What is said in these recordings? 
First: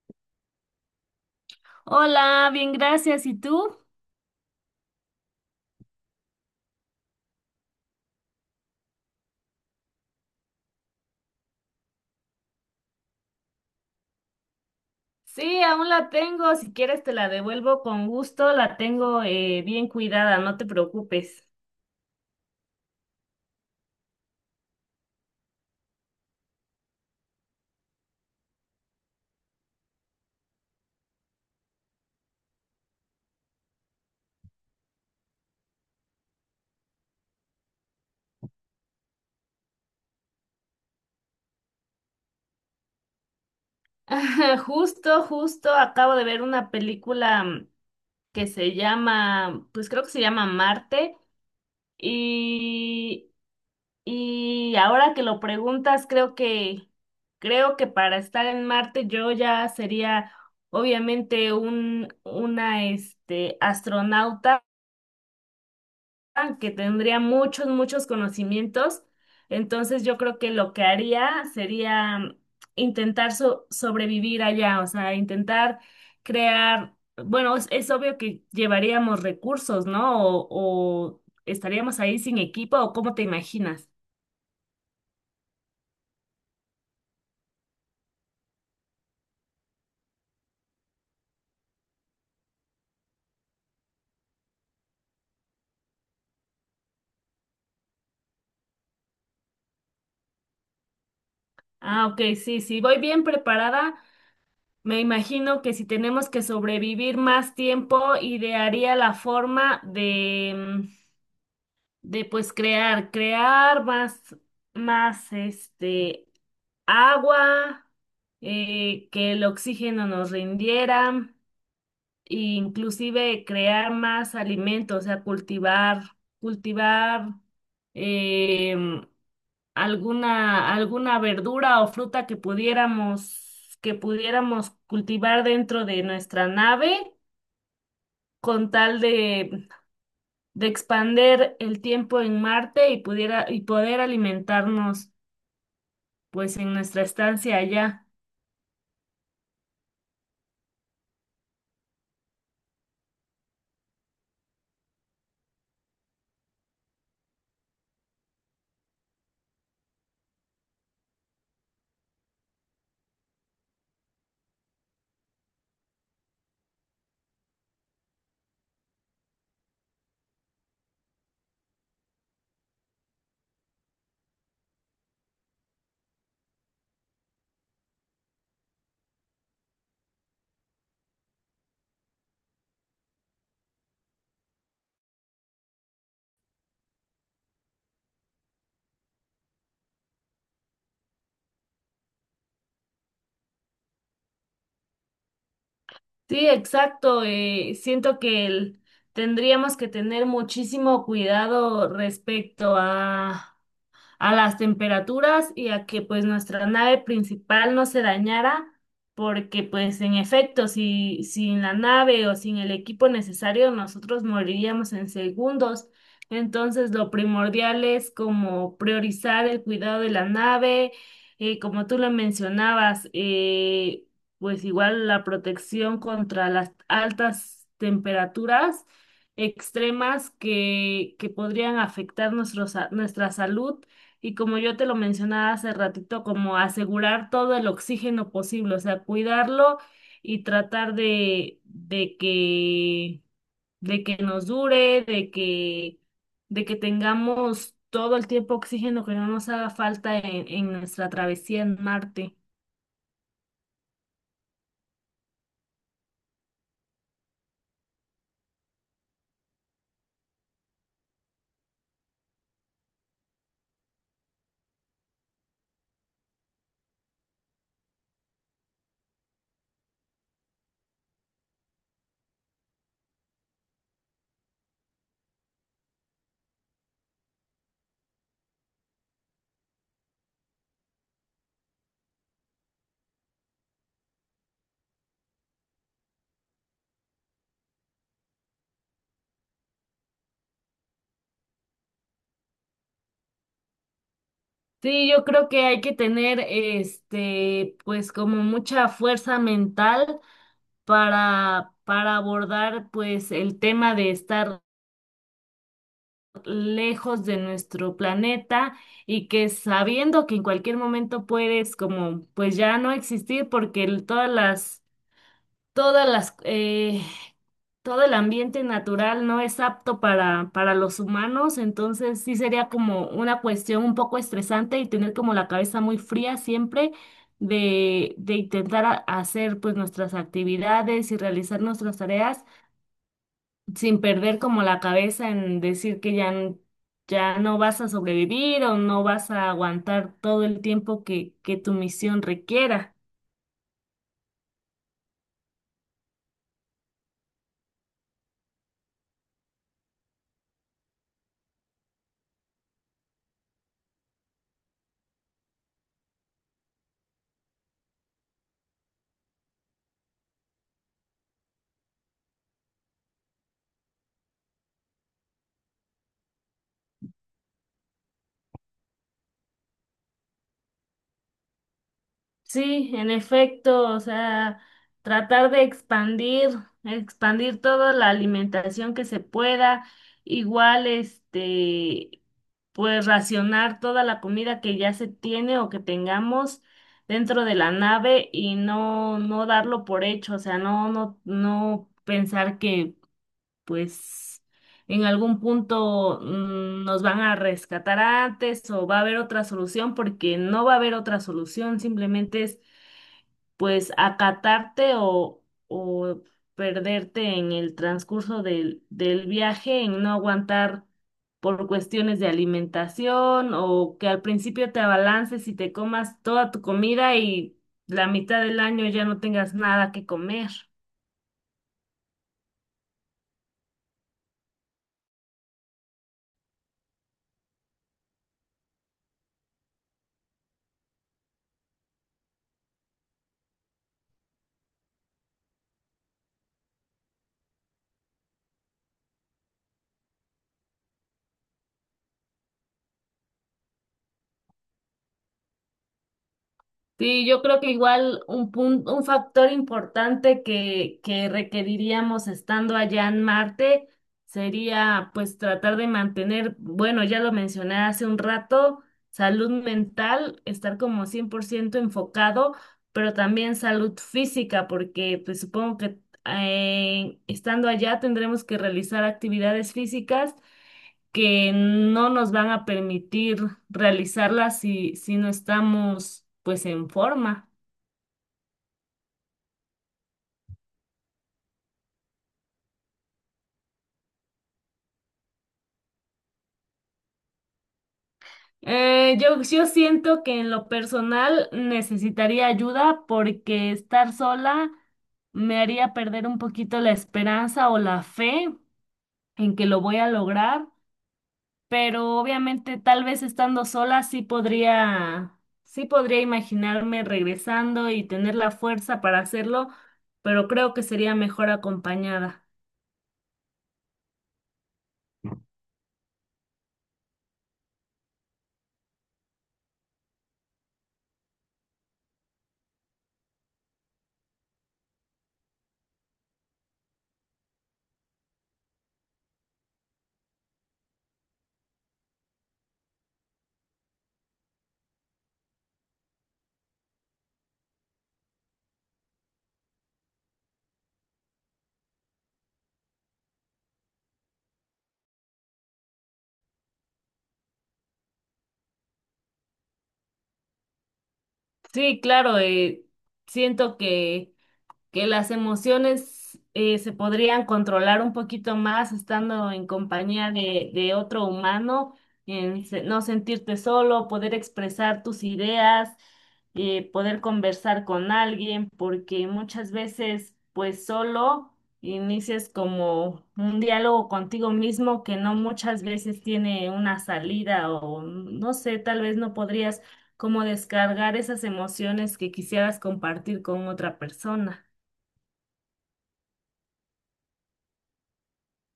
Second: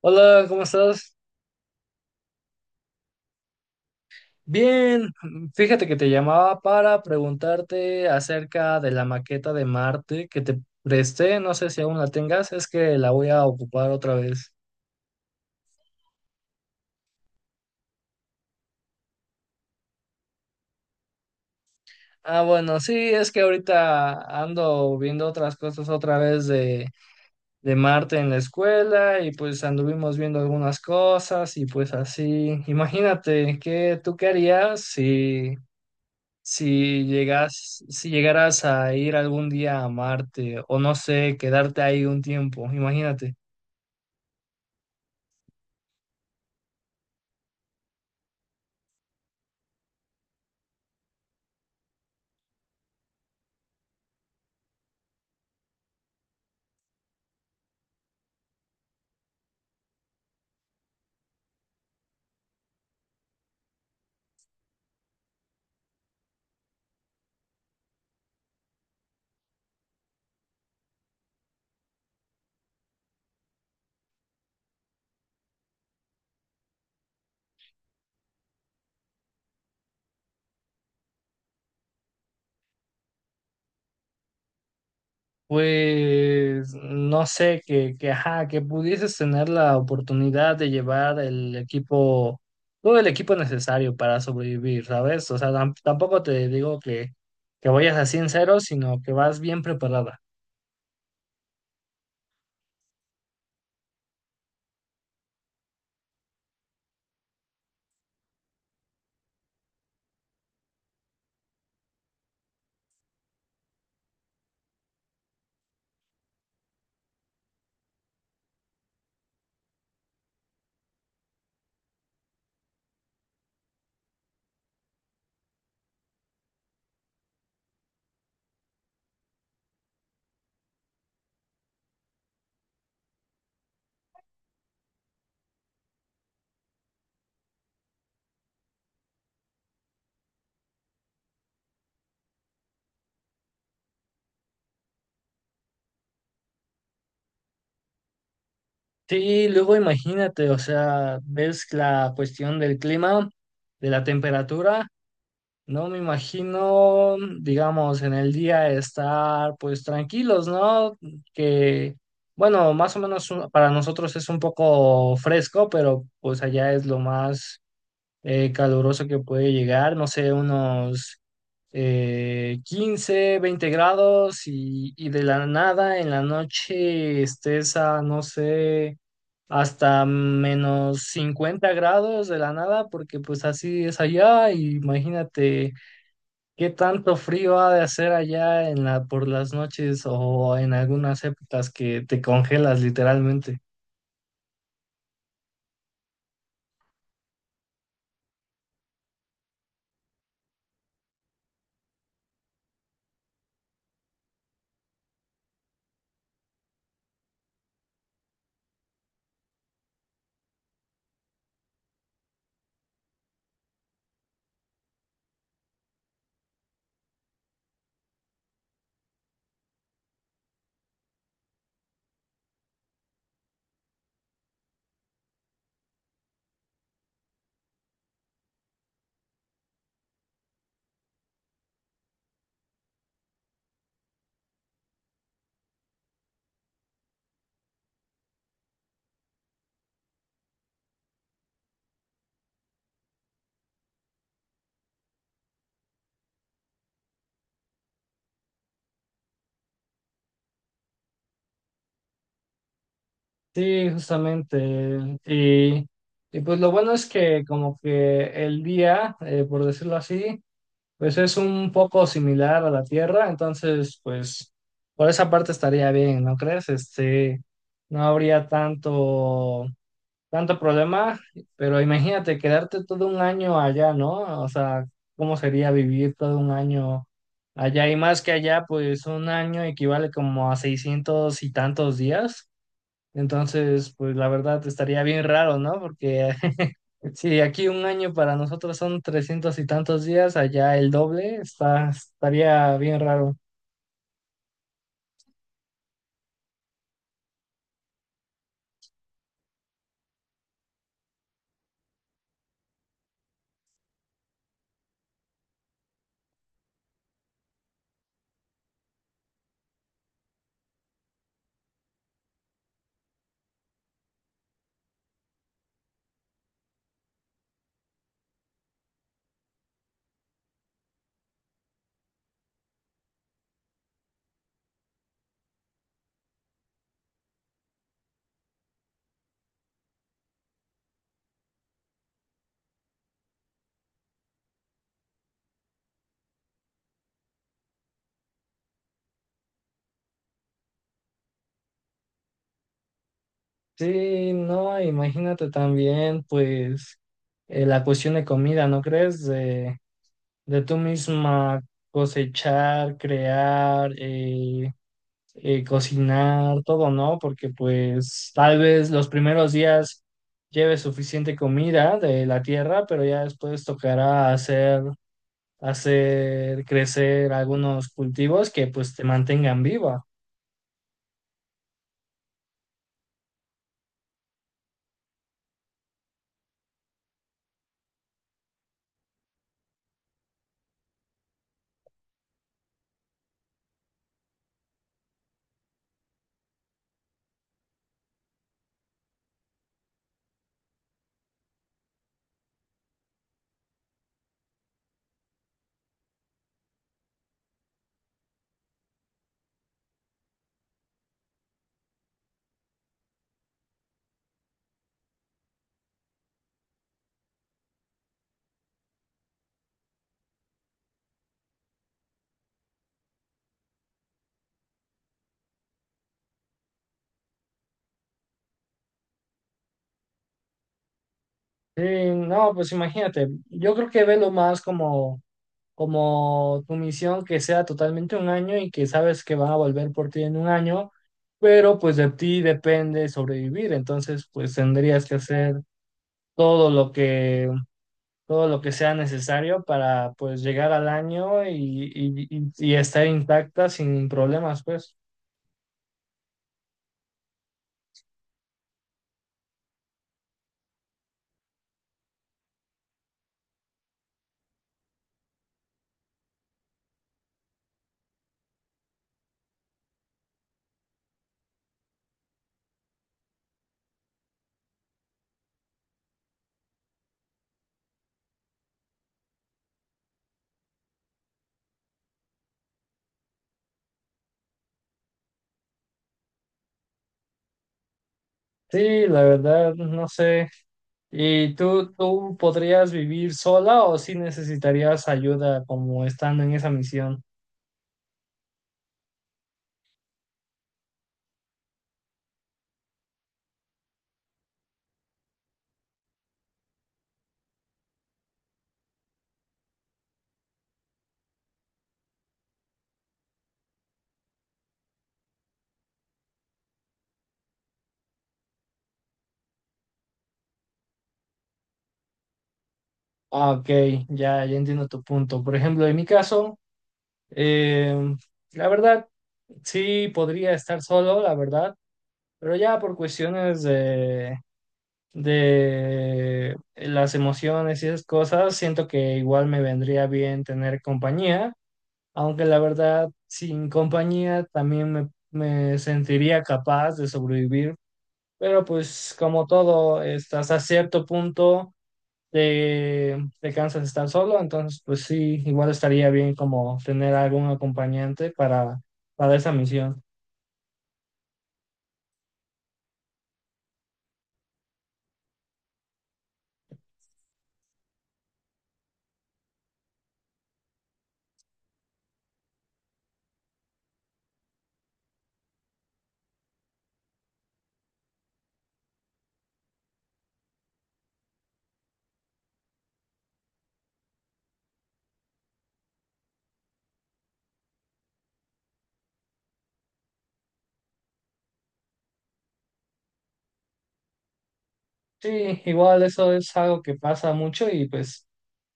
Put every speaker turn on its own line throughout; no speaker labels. Hola, ¿cómo estás?
Hola, bien, gracias. ¿Y tú?
Bien, fíjate que te llamaba para preguntarte acerca de la maqueta de Marte que te presté, no sé si aún la tengas, es que la voy a ocupar otra vez.
Sí, aún la tengo. Si quieres, te la devuelvo con gusto. La tengo bien cuidada, no te preocupes.
Ah, bueno, sí, es que ahorita ando viendo otras cosas otra vez de Marte en la escuela y pues anduvimos viendo algunas cosas y pues así, imagínate, ¿qué tú qué harías si si llegaras a ir algún día a Marte, o no sé, quedarte ahí un tiempo, imagínate,
Justo, justo, acabo de ver una película que se llama, pues creo que se llama Marte. Y, y ahora que lo preguntas, creo que para estar en Marte yo ya sería obviamente una, astronauta que tendría muchos, muchos conocimientos. Entonces yo creo que lo que haría sería intentar sobrevivir allá, o sea, intentar crear, bueno, es obvio que llevaríamos recursos, ¿no? O estaríamos ahí sin equipo, ¿o cómo te imaginas?
pues no sé, ajá, que pudieses tener la oportunidad de llevar el equipo, todo el equipo necesario para sobrevivir, ¿sabes? O sea, tampoco te digo que vayas así en cero, sino que vas bien preparada.
Ah, ok, sí, sí, voy bien preparada. Me imagino que si tenemos que sobrevivir más tiempo, idearía la forma de pues crear, crear más, más agua, que el oxígeno nos rindiera, e inclusive crear más alimentos, o sea, cultivar, cultivar em, alguna, alguna verdura o fruta que pudiéramos cultivar dentro de nuestra nave, con tal de expander el tiempo en Marte y pudiera y poder alimentarnos pues en nuestra estancia allá.
Sí, luego imagínate, o sea, ves la cuestión del clima, de la temperatura. No me imagino, digamos, en el día estar pues tranquilos, ¿no? Que, bueno, más o menos para nosotros es un poco fresco, pero pues allá es lo más caluroso que puede llegar, no sé, unos 15, 20 grados y de la nada en la noche estés a, no sé, hasta menos 50 grados de la nada, porque pues así es allá, y imagínate. ¿Qué tanto frío ha de hacer allá en la, por las noches o en algunas épocas que te congelas literalmente?
Sí, exacto. Siento que tendríamos que tener muchísimo cuidado respecto a las temperaturas y a que pues nuestra nave principal no se dañara, porque pues en efecto, si sin la nave o sin el equipo necesario, nosotros moriríamos en segundos. Entonces, lo primordial es como priorizar el cuidado de la nave, como tú lo mencionabas, pues igual la protección contra las altas temperaturas extremas que podrían afectar nuestro nuestra salud y como yo te lo mencionaba hace ratito, como asegurar todo el oxígeno posible, o sea, cuidarlo y tratar de que nos dure, de que tengamos todo el tiempo oxígeno que no nos haga falta en nuestra travesía en Marte.
Sí, justamente. Y pues lo bueno es que como que el día, por decirlo así, pues es un poco similar a la Tierra, entonces pues por esa parte estaría bien, ¿no crees? Este, no habría tanto problema, pero imagínate quedarte todo un año allá, ¿no? O sea, ¿cómo sería vivir todo un año allá? Y más que allá, pues un año equivale como a 600 y tantos días. Entonces, pues la verdad estaría bien raro, ¿no? Porque si aquí un año para nosotros son 300 y tantos días, allá el doble, estaría bien raro.
Sí, yo creo que hay que tener, este, pues como mucha fuerza mental para abordar, pues, el tema de estar lejos de nuestro planeta y que sabiendo que en cualquier momento puedes como pues ya no existir porque todas las todas las todo el ambiente natural no es apto para los humanos, entonces sí sería como una cuestión un poco estresante y tener como la cabeza muy fría siempre. De intentar hacer pues nuestras actividades y realizar nuestras tareas sin perder como la cabeza en decir que ya, ya no vas a sobrevivir o no vas a aguantar todo el tiempo que tu misión requiera.
Sí, no, imagínate también, pues, la cuestión de comida, ¿no crees? De tú misma cosechar, crear, cocinar, todo, ¿no? Porque pues tal vez los primeros días lleves suficiente comida de la tierra, pero ya después tocará hacer crecer algunos cultivos que pues te mantengan viva.
Sí, en efecto, o sea, tratar de expandir, expandir toda la alimentación que se pueda, igual este, pues racionar toda la comida que ya se tiene o que tengamos dentro de la nave y no, no darlo por hecho, o sea, no, no, no pensar que pues en algún punto nos van a rescatar antes o va a haber otra solución, porque no va a haber otra solución, simplemente es pues acatarte o perderte en el transcurso del viaje, en no aguantar por cuestiones de alimentación o que al principio te abalances y te comas toda tu comida y la mitad del año ya no tengas nada que comer.
Sí, no, pues imagínate, yo creo que velo más como tu misión que sea totalmente un año y que sabes que van a volver por ti en un año, pero pues de ti depende sobrevivir, entonces pues tendrías que hacer todo lo que todo lo que sea necesario para pues llegar al año y estar intacta sin problemas, pues.
Sí, yo creo que igual un punto, un factor importante que requeriríamos estando allá en Marte sería pues tratar de mantener, bueno, ya lo mencioné hace un rato, salud mental, estar como 100% enfocado, pero también salud física, porque pues supongo que estando allá tendremos que realizar actividades físicas que no nos van a permitir realizarla si, si no estamos pues en forma.
Sí, la verdad, no sé. ¿Y tú podrías vivir sola o si necesitarías ayuda como estando en esa misión?
Yo siento que en lo personal necesitaría ayuda porque estar sola me haría perder un poquito la esperanza o la fe en que lo voy a lograr, pero obviamente tal vez estando sola sí podría imaginarme regresando y tener la fuerza para hacerlo, pero creo que sería mejor acompañada.
Ah, ok, ya entiendo tu punto. Por ejemplo, en mi caso, em, la verdad, sí podría estar solo, la verdad, pero ya por cuestiones de las emociones y esas cosas, siento que igual me vendría bien tener compañía, aunque la verdad, sin compañía también me sentiría capaz de sobrevivir, pero pues como todo, estás a cierto punto de Kansas estar solo, entonces pues sí, igual estaría bien como tener algún acompañante para esa misión.
Sí, claro, siento que las emociones se podrían controlar un poquito más estando en compañía de otro humano, en no sentirte solo, poder expresar tus ideas, poder conversar con alguien, porque muchas veces pues solo inicias como un diálogo contigo mismo que no muchas veces tiene una salida o no sé, tal vez no podrías como descargar esas emociones que quisieras compartir con otra persona.
Sí, igual eso es algo que pasa mucho y pues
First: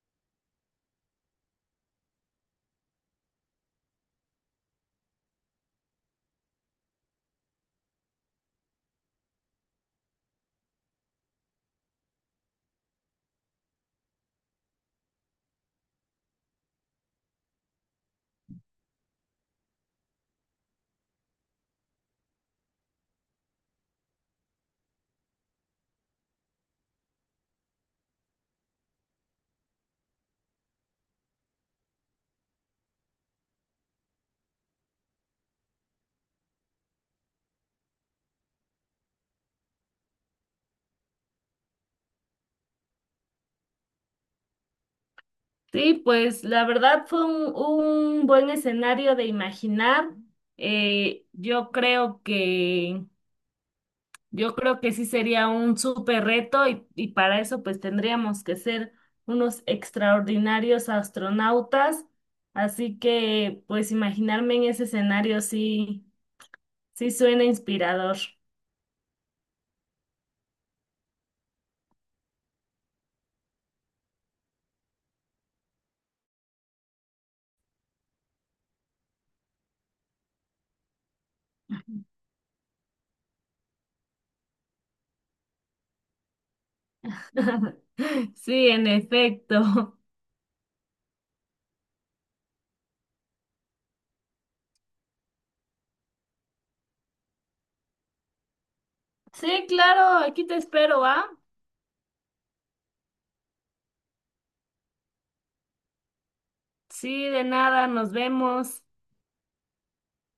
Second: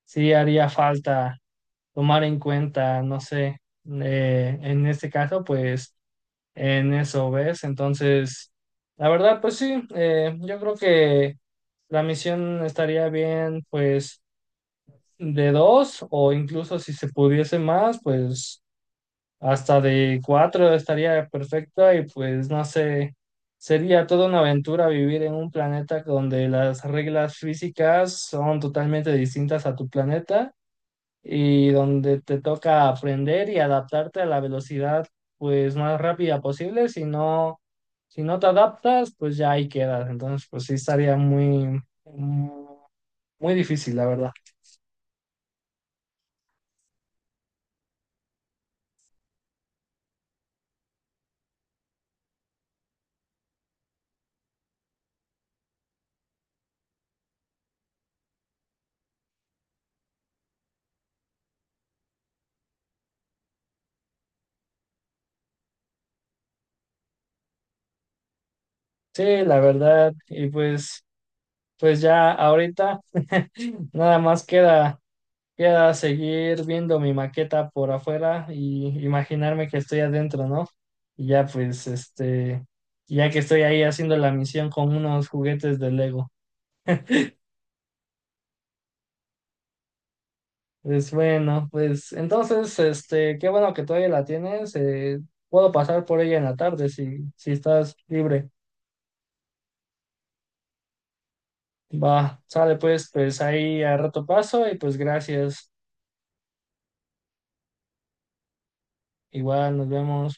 sí haría falta tomar en cuenta, no sé, en este caso pues en eso, ¿ves? Entonces, la verdad pues sí, yo creo que la misión estaría bien pues de dos o incluso si se pudiese más, pues hasta de cuatro estaría perfecto y pues no sé, sería toda una aventura vivir en un planeta donde las reglas físicas son totalmente distintas a tu planeta y donde te toca aprender y adaptarte a la velocidad pues más rápida posible. Si no, si no te adaptas, pues ya ahí quedas. Entonces, pues sí estaría muy, muy difícil, la verdad.
Sí, pues la verdad fue un buen escenario de imaginar. Eh, yo creo que, yo creo que sí sería un súper reto y para eso pues tendríamos que ser unos extraordinarios astronautas. Así que pues imaginarme en ese escenario sí, sí suena inspirador.
Sí, la verdad. Y pues, pues ya ahorita nada más queda. Queda seguir viendo mi maqueta por afuera y imaginarme que estoy adentro, ¿no? Y ya pues, este, ya que estoy ahí haciendo la misión con unos juguetes de Lego.
Sí, en efecto.
Pues bueno, pues entonces, este, qué bueno que todavía la tienes. Puedo pasar por ella en la tarde si, si estás libre.
Sí, claro, aquí te espero, ¿ah?
Va, sale pues, pues ahí a rato paso y pues gracias.
Sí, de nada, nos vemos.
Igual, nos vemos.